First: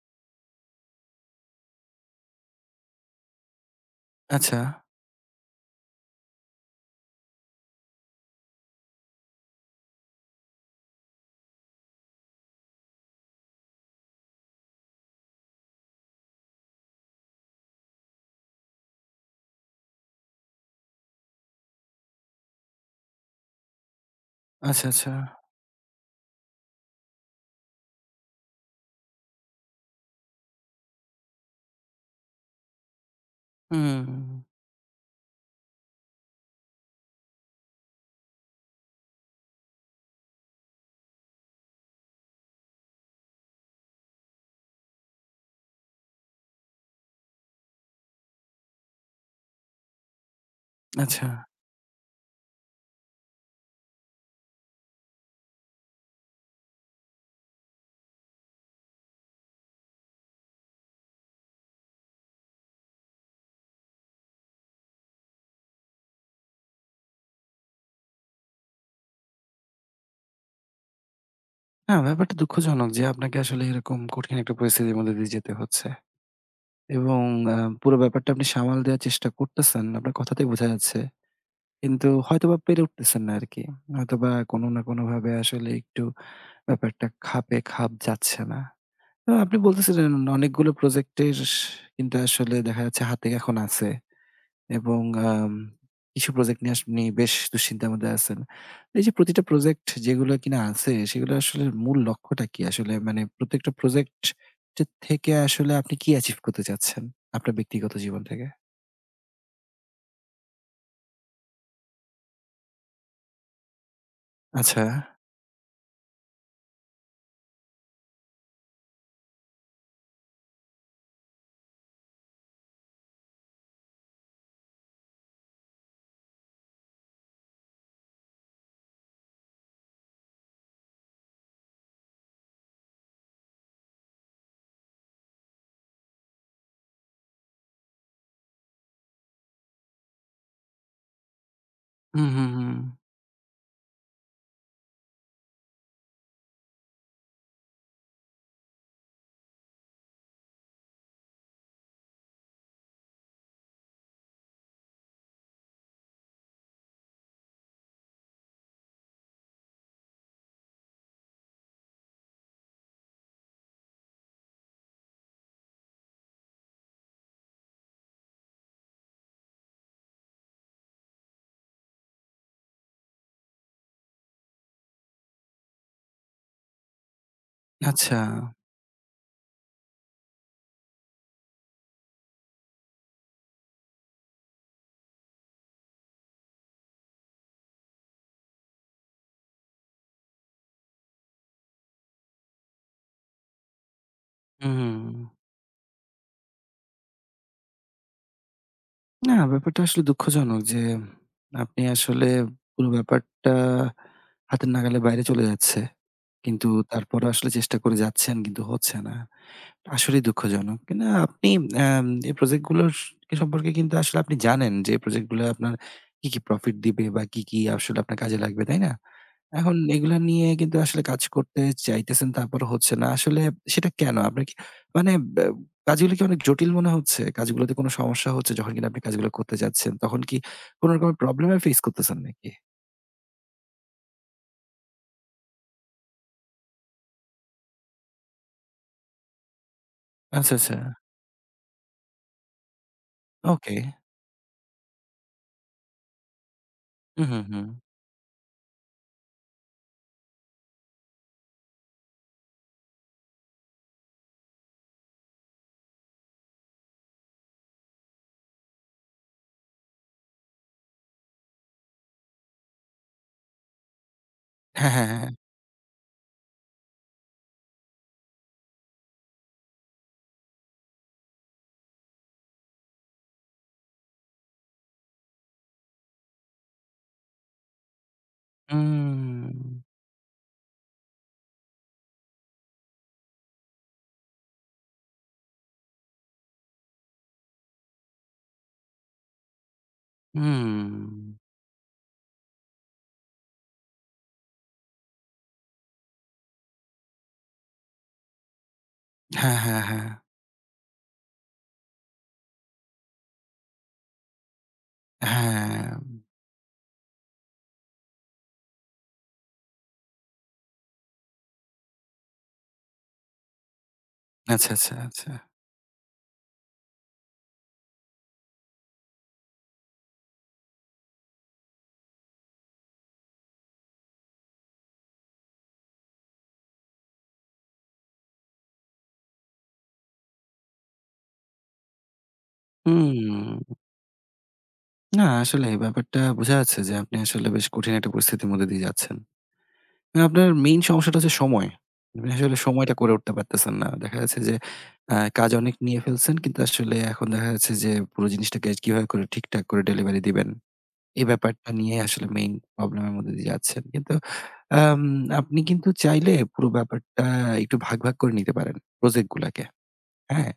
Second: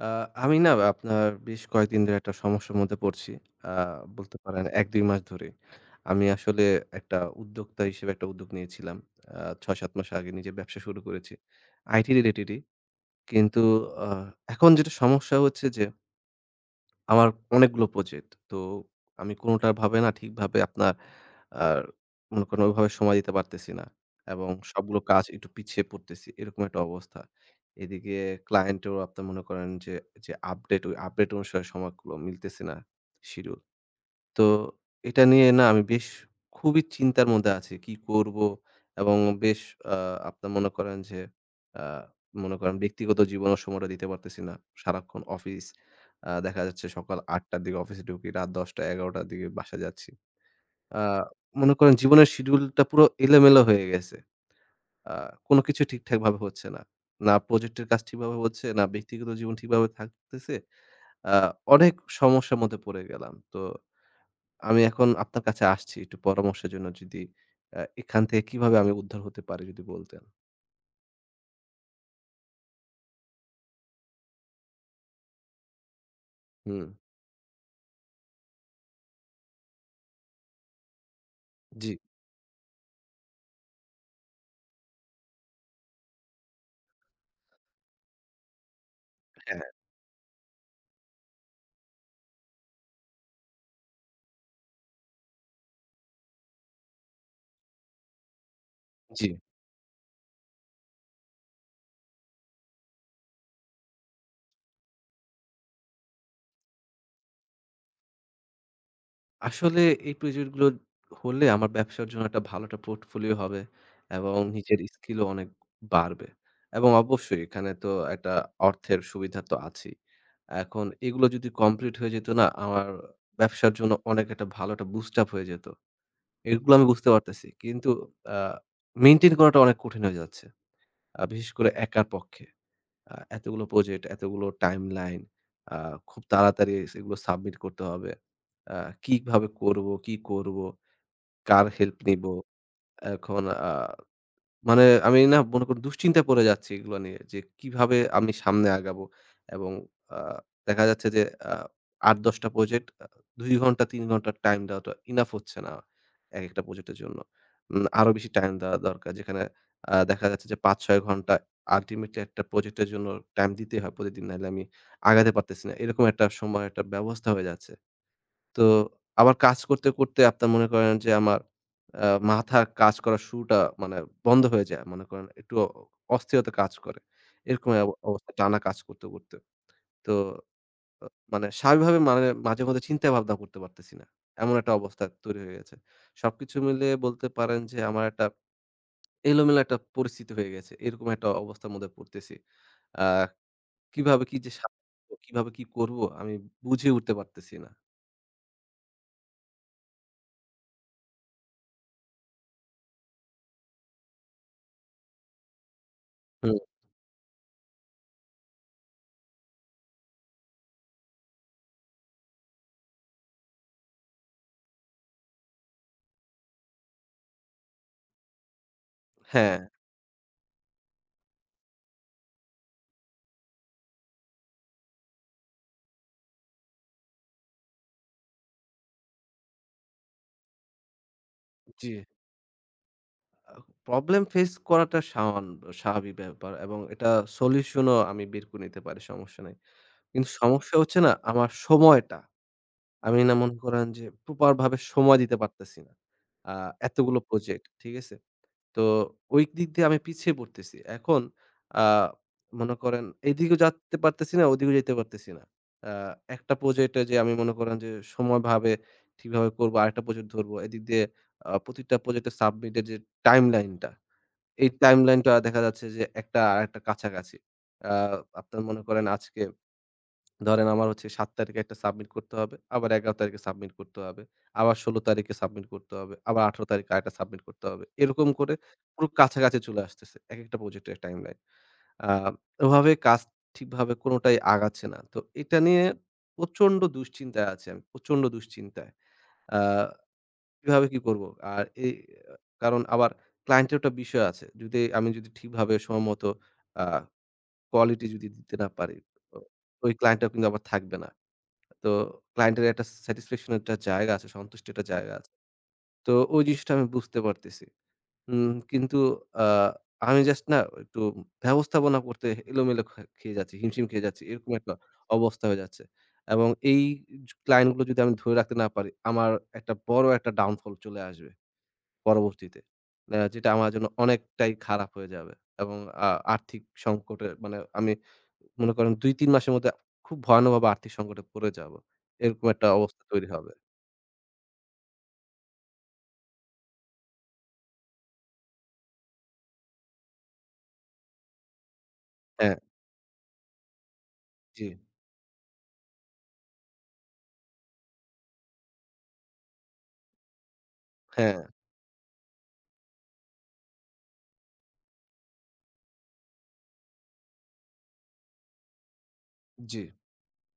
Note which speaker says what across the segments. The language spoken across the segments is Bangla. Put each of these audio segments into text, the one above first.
Speaker 1: আ আমি না আপনার বেশ কয়েকদিন ধরে একটা সমস্যার মধ্যে পড়ছি। আ বলতে
Speaker 2: আচ্ছা।
Speaker 1: পারেন ১, ২ মাস ধরে। আমি আসলে একটা উদ্যোক্তা হিসেবে একটা উদ্যোগ নিয়েছিলাম। আ ৬, ৭ মাস আগে নিজে ব্যবসা শুরু করেছি। IT related ই। কিন্তু আ এখন যেটা সমস্যা হচ্ছে যে আমার অনেকগুলো project। তো আমি কোনোটাই ভাবে না ঠিকভাবে আপনার আর মনে করেন ওভাবে সময় দিতে পারতেছি না এবং
Speaker 2: আচ্ছা,
Speaker 1: সবগুলো
Speaker 2: আচ্ছা।
Speaker 1: কাজ একটু পিছিয়ে পড়তেছি, এরকম একটা অবস্থা। এদিকে client এও আপনার মনে করেন যে যে update, ওই update অনুসারে সময়গুলো মিলতেছে না schedule।
Speaker 2: হুম।
Speaker 1: তো এটা নিয়ে না আমি বেশ খুবই চিন্তার মধ্যে আছি কী করবো এবং বেশ আ আপনার মনে করেন যে আ মনে করেন ব্যক্তিগত জীবনেও সময়টা দিতে পারতেছি না। সারাক্ষণ অফিস। আ দেখা যাচ্ছে সকাল ০৮ঃ০০ র দিকে অফিসে ঢুকি, রাত ১০ঃ০০, ১১ঃ০০ র দিকে বাসায় যাচ্ছি। আ
Speaker 2: আচ্ছা।
Speaker 1: মনে করেন জীবনের schedule টা পুরো এলোমেলো হয়ে গেছে। আ কোনো কিছু ঠিকঠাকভাবে হচ্ছে না। না project এর কাজ ঠিকভাবে হচ্ছে, না ব্যক্তিগত জীবন ঠিকভাবে থাকতেছে। আ অনেক সমস্যার মধ্যে পড়ে গেলাম। তো আমি এখন আপনার কাছে আসছি একটু পরামর্শের জন্য। যদি আ এখান থেকে কিভাবে আমি উদ্ধার হতে পারি? যদি বলতেন।
Speaker 2: হ্যাঁ, ব্যাপারটা দুঃখজনক যে আপনাকে আসলে এরকম কঠিন একটা পরিস্থিতির মধ্য দিয়ে যেতে হচ্ছে।
Speaker 1: হুম।
Speaker 2: এবং এ্যা পুরো ব্যাপারটা আপনি সামাল দেয়ার চেষ্টা করতেছেন, আপনার কথাতেই বোঝা যাচ্ছে।
Speaker 1: জি।
Speaker 2: কিন্তু হয়তোবা পেরে উঠতেছেন না আর কি। হয়তোবা কোন না কোনভাবে আসলে একটু ব্যাপারটা খাপে, খাপ যাচ্ছে না। আ আপনি
Speaker 1: হ্যাঁ।
Speaker 2: বলতেছিলেন অনেকগুলো প্রজেক্টের স কিন্তু আসলে দেখা যাচ্ছে হাতে এখন আছে। এবং এাম কিছু প্রজেক্ট নিয়ে আপনি বেশ দুশ্চিন্তার মধ্যে আছেন। এই যে
Speaker 1: জি।
Speaker 2: প্রতিটা প্রজেক্ট যেগুলো কিনা আছে। সেগুলো আসলে মূল লক্ষ্যটা কি? আসলে মানে প্রত্যেকটা প্রজেক্ট টের থেকে আসলে আপনি কি achieve করতে চাচ্ছেন আপনার ব্যক্তিগত জীবন থেকে?
Speaker 1: আসলে এই প্রজেক্ট গুলো হলে আমার ব্যবসার জন্য একটা ভালো একটা portfolio হবে এবং নিজের
Speaker 2: আচ্ছা।
Speaker 1: skill-ও অনেক বাড়বে এবং অবশ্যই এখানে তো একটা অর্থের সুবিধা তো আছেই। এখন এগুলো যদি complete হয়ে যেত না আমার ব্যবসার জন্য অনেক একটা ভালো একটা boost up হয়ে যেত। এগুলো আমি বুঝতে পারতেছি কিন্তু আ maintain করাটা অনেক কঠিন হয়ে যাচ্ছে। আ বিশেষ করে একার পক্ষে। আ এতগুলো project, এতগুলো timeline, আ খুব তাড়াতাড়ি সেগুলো submit করতে হবে। আ কিভাবে করব? কী করব? কার help নেব?
Speaker 2: হুম, হু, হু।
Speaker 1: এখন আ মানে আমি না মনে করেন দুশ্চিন্তায় পড়ে যাচ্ছি এগুলো নিয়ে যে কিভাবে আমি সামনে আগাব? এবং আ দেখা যাচ্ছে যে ৮, ১০ টা project ২ ঘণ্টা ৩ ঘণ্টার time দেওয়াটা enough হচ্ছে না একেকটা project এর জন্য। উম আরও বেশি time দেওয়া দরকার যেখানে আ দেখা যাচ্ছে যে ৫, ৬ ঘণ্টা ultimately একটা project-এর জন্য time দিতে হয় প্রতিদিন। নাইলে আমি আগাতে পারতেছি না। এরকম একটা সময়ের একটা ব্যবস্থা হয়ে যাচ্ছে। তো আবার কাজ করতে, করতে, আপনার মনে করেন যে আমার, আ মাথার কাজ করার শুরুটা মানে বন্ধ হয়ে যায়। মনে করেন একটু অ অস্থিরতা কাজ করে। এরকম এ্যাব
Speaker 2: আচ্ছা।
Speaker 1: অবস্থায় টানা কাজ করতে, করতে। তো আ মানে স্বাভাবিকভাবে মানে মাঝেমধ্যে চিন্তা ভাবনা করতে পারতেছি না। এমন একটা অবস্থা তৈরি হয়ে গেছে। সবকিছু মিলিয়ে বলতে পারেন যে, আমার একটা এলোমেলো একটা পরিস্থিতি হয়ে গেছে। এরকম একটা অবস্থার মধ্যে পড়তেছি। আ কিভাবে কি যে সা
Speaker 2: উ, হুম।
Speaker 1: কিভাবে কি করব আমি বুঝে উঠতে পারতেছি না।
Speaker 2: না, ব্যাপারটা আসলে দুঃখজনক যে আপনি আসলে পুরো ব্যাপারটা হাতের নাগালে বাইরে চলে যাচ্ছে।
Speaker 1: হুম।
Speaker 2: কিন্তু তারপরও আসলে চেষ্টা করে যাচ্ছেন কিন্তু হচ্ছে না। আসলেই দুঃখজনক। কিনা আপনি এই প্রজেক্টগুলো স সম্পর্কে কিন্তু আসলে আপনি জানেন যে প্রজেক্টগুলো আপনার কি, কি profit দিবে বা কি, কি আসলে আপনার কাজে লাগবে, তাই না?
Speaker 1: হ্যাঁ।
Speaker 2: এখন এগুলা নিয়ে কিন্তু আসলে কাজ করতে চাইতেছেন তারপরও হচ্ছে না। আসলে সেটা কেন? আপনার কি মানে ব্যা কাজগুলো কি অনেক জটিল মনে হচ্ছে? কাজগুলোতে কোন সমস্যা হচ্ছে? যখন কিনা আপনি কাজগুলো করতে যাচ্ছেন তখন কি কোন রকমের প্রব্লেমের face
Speaker 1: জি।
Speaker 2: করতেছেন নাকি?
Speaker 1: আ Problem face করাটা সামান্য স্বাভাবিক ব্যাপার এবং এটার solution-ও আমি বের করে নিতে পারি সমস্যা নাই। কিন্তু
Speaker 2: আচ্ছা,
Speaker 1: সমস্যা
Speaker 2: আচ্ছা।
Speaker 1: হচ্ছে না আমার সময়টা। আমি না মনে
Speaker 2: ওকে।
Speaker 1: করেন যে proper ভাবে সময় দিতে পারতেছি না। আ এতগুলো
Speaker 2: উ হু,
Speaker 1: প্রজেক্ট,
Speaker 2: হু।
Speaker 1: ঠিক আছে? তো ওই দিক দিয়ে আমি পিছিয়ে পড়তেছি। এখন আ মনে করেন এই দিকেও যেতে পারতেছি না, ওই দিকেও যেতে পারতেছি না। আ একটা প্রজেক্টে যে আমি মনে করেন যে সময়ভাবে ঠিকভাবে করবো, আরেকটা প্রজেক্ট ধরবো, এদিক দিয়ে আ প্রতিটা প্রজেক্টের submit এর যে timeline টা, এই
Speaker 2: হ্যা, হ্যা, হ্যা,
Speaker 1: timeline
Speaker 2: হ্যা।
Speaker 1: টা দেখা যাচ্ছে যে একটা আরেকটার কাছাকাছি। আ আপনার মনে করেন আজকে ধরেন আমার হচ্ছে ৭ তারিখে একটা submit করতে হবে, আবার ১১ তারিখে submit করতে হবে, আবার ১৬ তারিখে submit করতে হবে, আবার ১৮ তারিখে আরেকটা submit করতে হবে। এরকম করে পুরো কাছাকাছি চলে
Speaker 2: উম।
Speaker 1: আসতেছে একেকটা প্রজেক্টের timeline। আ ওভাবে কাজ ঠিকভাবে কোনটাই আগাচ্ছে না। তো এটা নিয়ে প্রচণ্ড দুশ্চিন্তায় আছি আমি। প্রচণ্ড দুশ্চিন্তায়। আ কিভাবে কি করবো?
Speaker 2: উম।
Speaker 1: আর এই আ কারণ আবার client এরও একটা বিষয় আছে। যদি আমি যদি ঠিকভাবে সময়মতো আ quality যদি দিতে না পারি ও
Speaker 2: হ্যা, হ্যা,
Speaker 1: ওই
Speaker 2: হ্যা।
Speaker 1: client ও কিন্তু আবার থাকবে না। তো client এর একটা satisfaction এর একটা জায়গা আছে, সন্তুষ্টি একটা জায়গা আছে।
Speaker 2: হ্যা।
Speaker 1: তো ওই জিনিসটা আমি বুঝতে পারতেছি। উম কিন্তু আ আমি জাস্ট না একটু ব্যবস্থাপনা করতে এলোমেলো খে খেয়ে যাচ্ছি, হিমশিম খেয়ে যাচ্ছি, এরকম
Speaker 2: আচ্ছা,
Speaker 1: একটা
Speaker 2: আচ্ছা, আচ্ছা।
Speaker 1: অবস্থা হয়ে যাচ্ছে এবং এই জ client গুলো যদি আমি ধরে রাখতে না পারি আমার একটা বড় একটা downfall চলে আসবে পরবর্তীতে। এ যেটা আমার জন্য অনেকটাই খারাপ হয়ে যাবে এবং আ আর্থিক সংকটে মানে আমি মনে করেন ২, ৩ মাসের মধ্যে খুব ভয়ানকভাবে আর্থিক সংকটে পড়ে যাব। এরকম একটা অবস্থা তৈরি হবে।
Speaker 2: উম। না, আসলে ব্যাপারটা বোঝা যাচ্ছে যে আপনি আসলে বেশ কঠিন একটা পরিস্থিতির মধ্য দিয়ে যাচ্ছেন। এ আপনার main সমস্যাটা হচ্ছে সময়। আপনি আসলে
Speaker 1: হ্যাঁ।
Speaker 2: সময়টা করে উঠতে পারতেছেন না। দেখা যাচ্ছে যে
Speaker 1: জি।
Speaker 2: আ কাজ অনেক নিয়ে ফেলছেন কিন্তু আসলে এখন দেখা যাচ্ছে যে, পুরো জিনিসটাকে কিভাবে করে ঠিকঠাক করে delivery দিবেন এই
Speaker 1: হ্যাঁ।
Speaker 2: ব্যাপারটা নিয়ে আসলে main problem এর মধ্য দিয়ে যাচ্ছেন। কিন্তু আম আপনি কিন্তু চাইলে পুরো ব্যাপারটা একটু ভাগ, ভাগ করে নিতে পারেন প্রজেক্টগুলাকে।
Speaker 1: জি।
Speaker 2: হ্যাঁ?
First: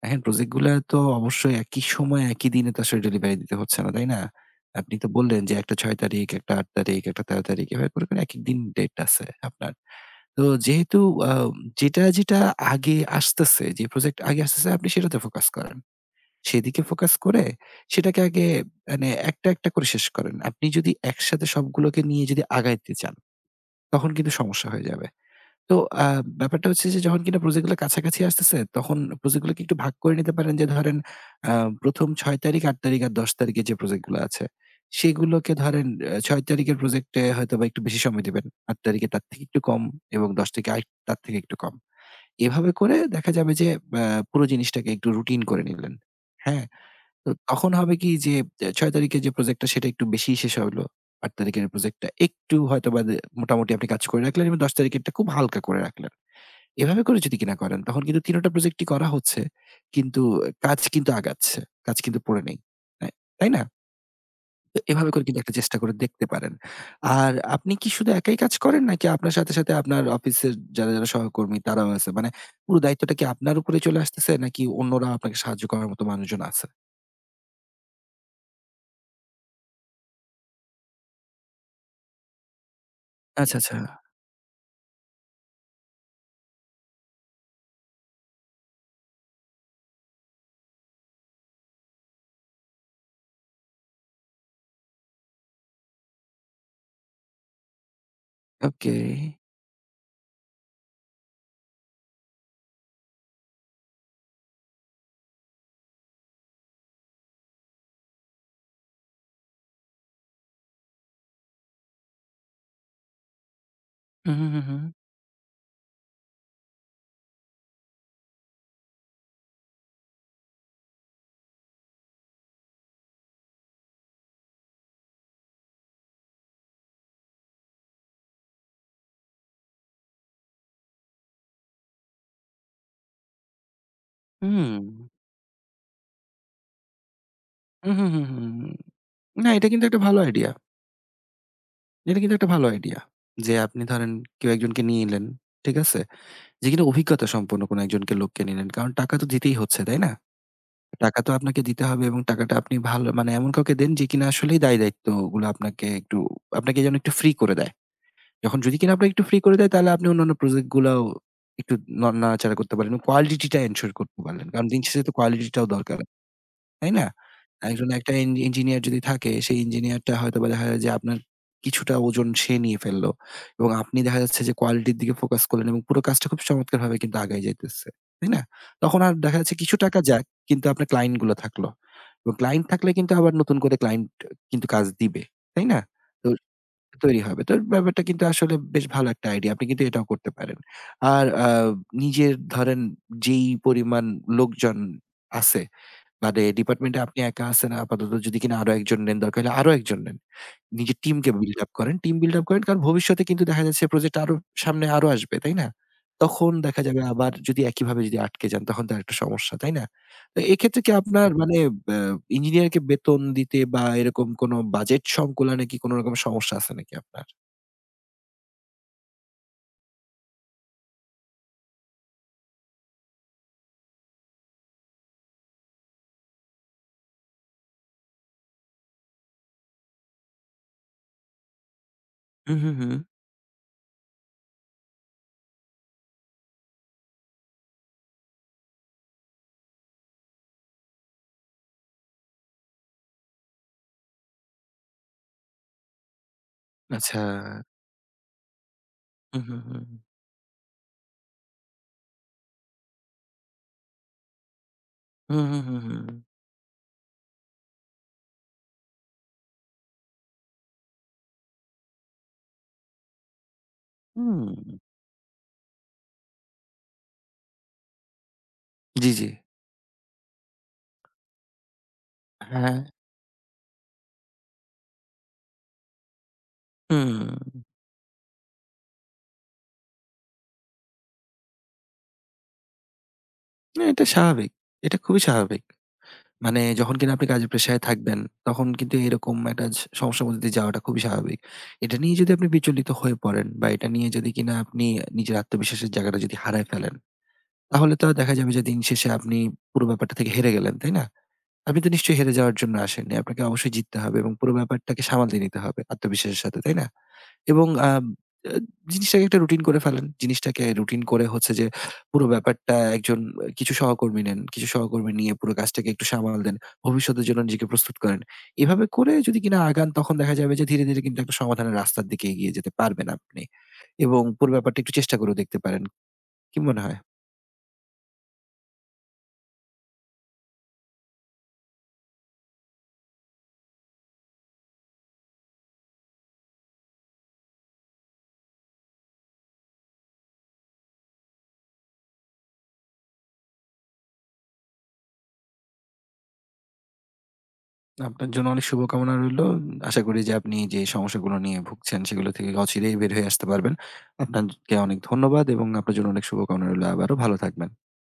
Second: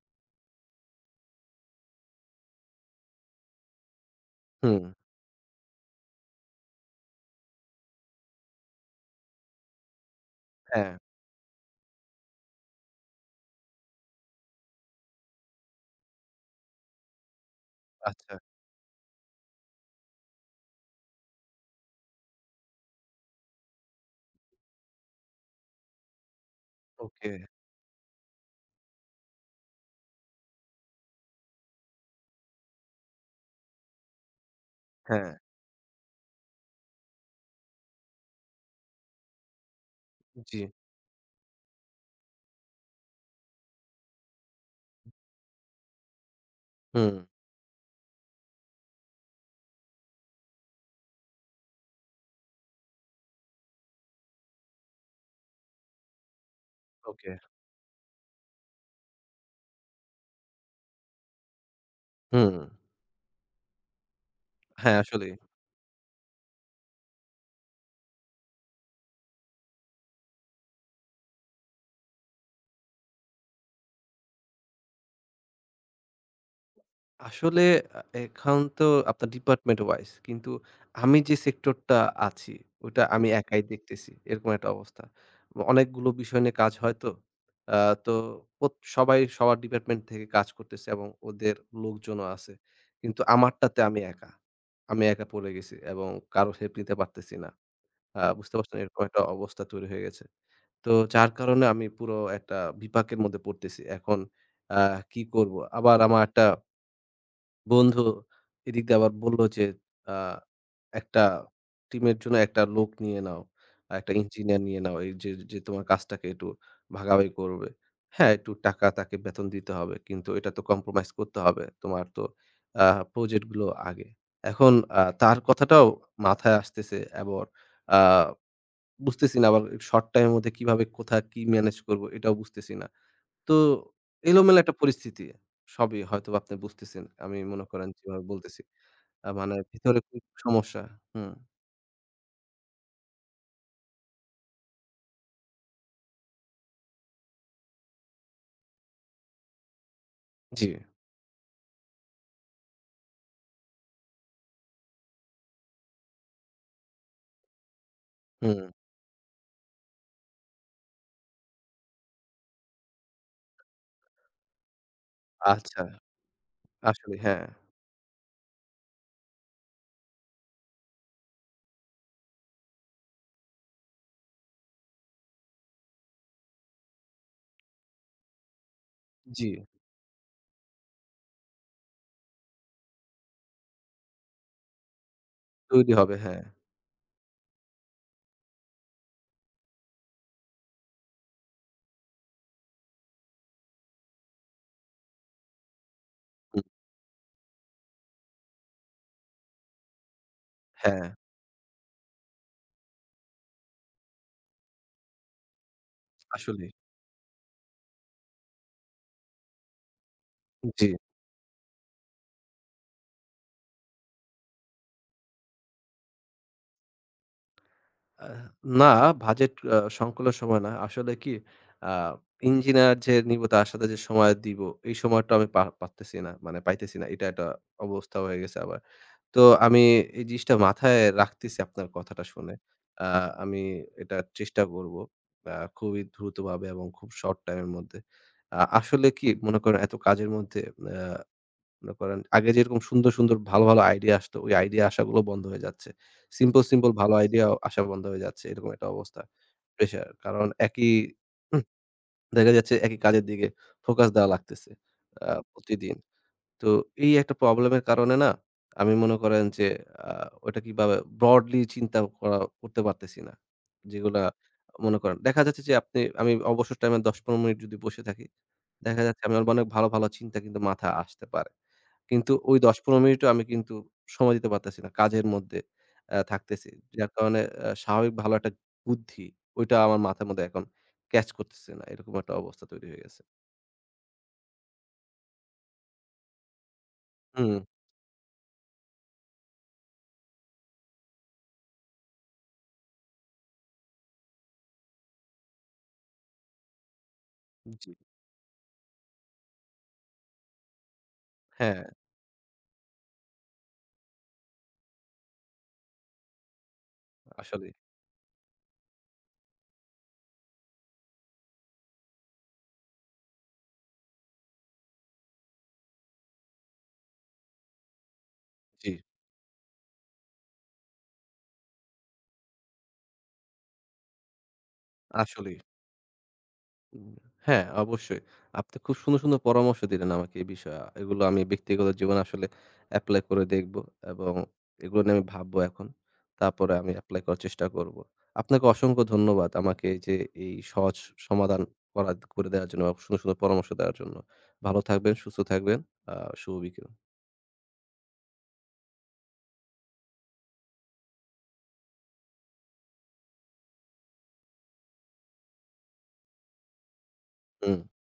Speaker 2: দেখেন project গুলা তো অবশ্যই একই সময়ে একই দিনে তো আসলে delivery দিতে হচ্ছে না, তাই না?
Speaker 1: হুম।
Speaker 2: আপনি তো বললেন যে একটা ৬ তারিখ, একটা ৮ তারিখ, একটা ১৩ তারিখ এভাবে করে, করে একেকদিন date আছে আপনার। তো
Speaker 1: হ্যাঁ।
Speaker 2: যেহেতু আ যেটা, যেটা আগে আসতেছে, যে project আগে আসতেছে আপনি সেটাতে focus করেন। সেদিকে focus করে সেটাকে
Speaker 1: আচ্ছা।
Speaker 2: আগে মানে একটা, একটা করে শেষ করেন। আপনি যদি একসাথে সবগুলোকে নিয়ে যদি আগাইতে চান, তখন কিন্তু সমস্যা হয়ে যাবে। তো আ ব্যাপারটা হচ্ছে যে যখন কিনা
Speaker 1: ওকে।
Speaker 2: project গুলা কাছাকাছি আসতেছে তখন project গুলোকে একটু ভাগ করে নিতে পারেন। যে ধরেন আ ১ম ৬ তারিখ, ৮ তারিখ আর ১০ তারিখে যে project গুলা আছে
Speaker 1: হ্যাঁ।
Speaker 2: সেগুলোকে ধরেন এ ৬ তারিখের project এ হয়তোবা একটু বেশি সময় দিবেন, ৮ তারিখের তার থেকে একটু কম এবং ১০
Speaker 1: জি।
Speaker 2: তারিখের আর তার থেকে একটু কম। এভাবে করে দেখা যাবে যে এ্যা পুরো জিনিসটাকে একটু routine করে নিলেন। হ্যাঁ,
Speaker 1: হুম।
Speaker 2: তো তখন হবে কি যে এ ৬ তারিখে যে project সেটা একটু বেশিই শেষ হলো। ৮ তারিখের project টা একটু হয়তোবা দে মোটামুটি আপনি কাজ করে রাখলেন এবং ১০ তারিখেরটা খুব হালকা করে রাখলেন। এভাবে করে
Speaker 1: ওকে।
Speaker 2: যদি কিনা করেন তখন কিন্তু ৩ ওটা project ই করা হচ্ছে। কিন্তু কাজ কিন্তু আগাচ্ছে, কাজ কিন্তু পড়ে
Speaker 1: হুম।
Speaker 2: নেই। রা তাই না? তো
Speaker 1: হ্যাঁ,
Speaker 2: এভাবে করে
Speaker 1: আসলেই।
Speaker 2: কিন্তু একটা চেষ্টা করে দেখতে পারেন। আর আপনি কি শুধু একাই কাজ করেন নাকি আপনার সাথে, সাথে আপনার অফিসের যারা, যারা সহকর্মী তারাও আছে? মানে পুরো দায়িত্বটা কি আপনার উপরেই চলে আসতেছে নাকি অন্যরা আপনাকে সাহায্য করার মতো মানুষজন আছে?
Speaker 1: আসলে আ এ এখন তো আপনার department wise কিন্তু আমি যে sector টা আছি ওটা আমি
Speaker 2: আচ্ছা,
Speaker 1: একাই
Speaker 2: আচ্ছা।
Speaker 1: দেখতেছি, এরকম একটা অবস্থা। অনেকগুলো বিষয় নিয়ে কাজ হয় তো, আ তো অত সবাই সবার department থেকে কাজ করতেছে এবং ওদের লোকজনও আছে। কিন্তু আমারটাতে আমি একা, আমি একা পড়ে গেছি এবং কারো help নিতে পারতেছি না। আ বুঝতে পারছেন?
Speaker 2: ওকে।
Speaker 1: এরকম একটা অবস্থা তৈরি হয়ে গেছে। তো যার কারণে আমি পুরো একটা বিপাকের মধ্যে পড়তেছি। এখন আ কি করব? আবার আমার একটা বন্ধু এদিক দিয়ে আবার বলল যে, আ "একটা team এর জন্য একটা লোক নিয়ে নাও, একটা
Speaker 2: উ হু, হু,
Speaker 1: engineer নিয়ে
Speaker 2: হু।
Speaker 1: নাও। এইযে যে, তোমার কাজটাকে একটু ভাগাভাগি করবে। হ্যাঁ, একটু টাকা তাকে বেতন দিতে হবে কিন্তু এটা তো compromise করতে হবে। তোমার তো আ project গুলো আগে।" এখন আ তার কথাটাও মাথায় আসতেছে এবং আ বুঝতেছি না আবার short time এর মধ্যে কিভাবে কোথায় কি manage করব এটাও বুঝতেছি না। তো এলোমেলো একটা
Speaker 2: হুম।
Speaker 1: পরিস্থিতি। সবই হয়তোবা আপনি বুঝতেছেন। আমি মনে করেন
Speaker 2: উ হু, হু,
Speaker 1: যেভাবে
Speaker 2: হু।
Speaker 1: বলতেছি, আ
Speaker 2: না,
Speaker 1: মানে
Speaker 2: এটা কিন্তু
Speaker 1: ভেতরে
Speaker 2: একটা ভালো
Speaker 1: খুব
Speaker 2: idea।
Speaker 1: সমস্যা হুম।
Speaker 2: না, এটা কিন্তু একটা ভালো idea। যে আপনি ধরেন কেউ একজনকে নিলেন, ঠিক আছে? যে কিনা অভিজ্ঞতা সম্পন্ন কোন একজনকে লোককে নিলেন। কারণ টাকা তো দিতেই হচ্ছে, তাই না?
Speaker 1: জি।
Speaker 2: টাকা তো আপনাকে দিতে হবে এবং টাকাটা আপনি ভালো মানে এমন কাউকে দেন যে কিনা আসলেই দায়-দায়িত্বগুলো আপনাকে একটু আপনাকে যেন একটু free করে দেয়। যখন
Speaker 1: হুম।
Speaker 2: যদি কিনা আপনাকে একটু free করে দেয় তাহলে আপনি অন্যান্য project গুলাও একটু ন নাড়াচাড়া করতে পারেন এবং quality টা ensure করতে পারলেন। কারণ দিন শেষে তো quality টাও
Speaker 1: আচ্ছা।
Speaker 2: দরকার, তাই না?
Speaker 1: আসলেই, হ্যাঁ।
Speaker 2: একজন একটা ইন engineer যদি থাকে সেই engineer টা হয়তোবা দেখা যায় যে আপনার কিছুটা ওজন সে নিয়ে ফেললো এবং আপনি দেখা যাচ্ছে যে quality র দিকে focus করলেন এবং পুরো কাজটা খুব চমৎকারভাবে কিন্তু আগাই যাইতেছে, তাই না? তখন আর দেখা যাচ্ছে
Speaker 1: জি।
Speaker 2: কিছু টাকা যাক কিন্তু আপনার client গুলো থাকলো এবং client থাকলে কিন্তু আবার নতুন করে client আ কিন্তু কাজ দিবে, তাই না?
Speaker 1: তৈরি হবে,
Speaker 2: তো
Speaker 1: হ্যাঁ।
Speaker 2: তৈরি হবে। তো ব্যাপারটা কিন্তু আসলে বেশ ভালো একটা idea। আপনি কিন্তু এটাও করতে পারেন। আর আ নিজের ধরেন উ যেই পরিমাণ উ লোকজন আছে তাদের
Speaker 1: হু।
Speaker 2: department এ আপনি একা আছেন আপাতত যদি কিনা আরও একজন নেন, দরকার হলে আরও একজন নেন। নিজের
Speaker 1: হ্যাঁ।
Speaker 2: team কে build up করেন। Team build up করেন কারণ ভবিষ্যতে কিন্তু দেখা যাচ্ছে project আরো সামনে আরো আসবে, তাই না? তখন
Speaker 1: আসলেই।
Speaker 2: দেখা যাবে আবার যদি একইভাবে যদি আটকে যান তখন তো আরেকটা সমস্যা, তাই না? তো
Speaker 1: উ
Speaker 2: এক্ষেত্রে কি
Speaker 1: জি।
Speaker 2: আপনার মানে বা engineer কে বেতন দিতে বা এরকম কোন budget সংকুলানে কি কোন রকম সমস্যা আছে নাকি আপনার?
Speaker 1: আ না, budget এ্যা সংকুলান সময় না। আসলে কি আ engineer যে নিব তার সাথে যে সময় দিব এই সময়টা আমি পার পারতেছি না, মানে পাইতেছি না। এটা একটা অবস্থা হয়ে গেছে আবার। তো আমি এই জিনিসটা মাথায় রাখতেছি আপনার কথাটা
Speaker 2: উ
Speaker 1: শুনে।
Speaker 2: হু, হু, হু।
Speaker 1: আ আমি এটা চেষ্টা করব আ খুবই দ্রুতভাবে এবং খুব short time এর মধ্যে। আ আসলে কি মনে করেন এত কাজের মধ্যে, এ্যা মনে করেন আগে যেরকম সুন্দর, সুন্দর ভালো, ভালো idea আসত, ওই idea আসাগুলো বন্ধ হয়ে যাচ্ছে। Simple, simple ভালো
Speaker 2: আচ্ছা।
Speaker 1: idea আসা বন্ধ হয়ে যাচ্ছে, এরকম একটা অবস্থা।
Speaker 2: উ হু, হু।
Speaker 1: Pressure কারণ একই হু, দেখা যাচ্ছে একই কাজের দিকে focus দেওয়া লাগতেছে আ
Speaker 2: হু, হু, হু, হু,
Speaker 1: প্রতিদিন।
Speaker 2: হু।
Speaker 1: তো এই একটা problem এর কারণে না আমি মনে করেন যে, আ ওইটা কিভাবে broadly চিন্তা করা করতে পারতেছি না। যেগুলা
Speaker 2: হু।
Speaker 1: মনে করেন, দেখা যাচ্ছে যে আপনি আমি অবসর time এ ১০-১৫ মিনিট যদি বসে থাকি, দেখা
Speaker 2: জি,
Speaker 1: যাচ্ছে
Speaker 2: জি।
Speaker 1: আমার অনেক ভালো, ভালো চিন্তা কিন্তু মাথায় আসতে পারে। কিন্তু ওই
Speaker 2: হ্যাঁ।
Speaker 1: ১০-১৫ মিনিটও আমি কিন্তু সময় দিতে পারতেছি না। কাজের মধ্যে এ্যা থাকতেছি।
Speaker 2: হু,
Speaker 1: যার কারণে
Speaker 2: হু।
Speaker 1: এ্যা স্বাভাবিক ভালো একটা বুদ্ধি, ওইটা আমার মাথার মধ্যে এখন catch করতেছে না। এরকম একটা অবস্থা তৈরি হয়ে গেছে।
Speaker 2: না, এটা স্বাভাবিক। এটা খুবই স্বাভাবিক। মানে যখন কিনা আপনি কাজের
Speaker 1: হুম।
Speaker 2: প্রেসারে থাকবেন, তখন কিন্তু এরকম একটা স সমস্যার মধ্য দিয়ে যাওয়াটা খুবই স্বাভাবিক। এটা নিয়ে যদি আপনি বিচলিত হয়ে পড়েন বা এটা নিয়ে যদি কিনা আপনি নিজের আত্মবিশ্বাসের জায়গাটা যদি হারায় ফেলেন,
Speaker 1: জি।
Speaker 2: তাহলে তো দেখা যাবে যে দিনশেষে আপনি পুরো ব্যাপারটা থেকে হেরে গেলেন, তাই না? আপনি তো
Speaker 1: হ্যাঁ।
Speaker 2: নিশ্চয়ই হেরে যাওয়ার জন্য আসেননি। আপনাকে অবশ্যই জিততে হবে এবং পুরো ব্যাপারটাকে সামলে নিতে হবে আত্মবিশ্বাসের সাথে, তাই না? এবং
Speaker 1: আসলেই।
Speaker 2: আ জ জিনিসটাকে একটা routine করে ফেলেন। জিনিসটাকে routine করে হচ্ছে যে পুরো ব্যাপারটা একজন কিছু সহকর্মী নেন। কিছু সহকর্মী নিয়ে পুরো কাজটাকে একটু সামাল দেন। ভবিষ্যতের জন্য নিজেকে প্রস্তুত করেন। এভাবে
Speaker 1: জি।
Speaker 2: করে যদি কিনা আগান তখন দেখা যাবে যে ধীরে, ধীরে কিন্তু একটা সমাধানের রাস্তার দিকে এগিয়ে যেতে পারবেন আপনি এবং পুরো ব্যাপারটা একটু চেষ্টা করেও দেখতে
Speaker 1: আসলেই।
Speaker 2: পারেন। কি মনে হয়?
Speaker 1: উ হ্যাঁ, অবশ্যই। আপনি খুব সুন্দর, সুন্দর পরামর্শ দিলেন আমাকে এই বিষয়ে। এগুলো আমি ব্যক্তিগত জীবনে আসলে apply করে দেখব এবং এগুলো নিয়ে আমি ভাবব এখন। তারপরে আমি apply করার চেষ্টা করব। আপনাকে অসংখ্য ধন্যবাদ আমাকে যে, এই সহজ সমাধান করা করে দেওয়ার জন্য এবং সুন্দর, সুন্দর পরামর্শ দেওয়ার জন্য। ভালো থাকবেন, সুস্থ থাকবেন। আ শুভ বিকেল।
Speaker 2: আপনার জন্য অনেক শুভকামনা রইল। আশা করি যে আপনি যে, সমস্যাগুলো নিয়ে ভুগছেন সেগুলো থেকে অচিরেই বের হয়ে আসতে পারবেন। আপনাকে অনেক ধন্যবাদ এবং আপনার জন্য অনেক শুভকামনা রইল। আবারও ভালো থাকবেন।
Speaker 1: হুম।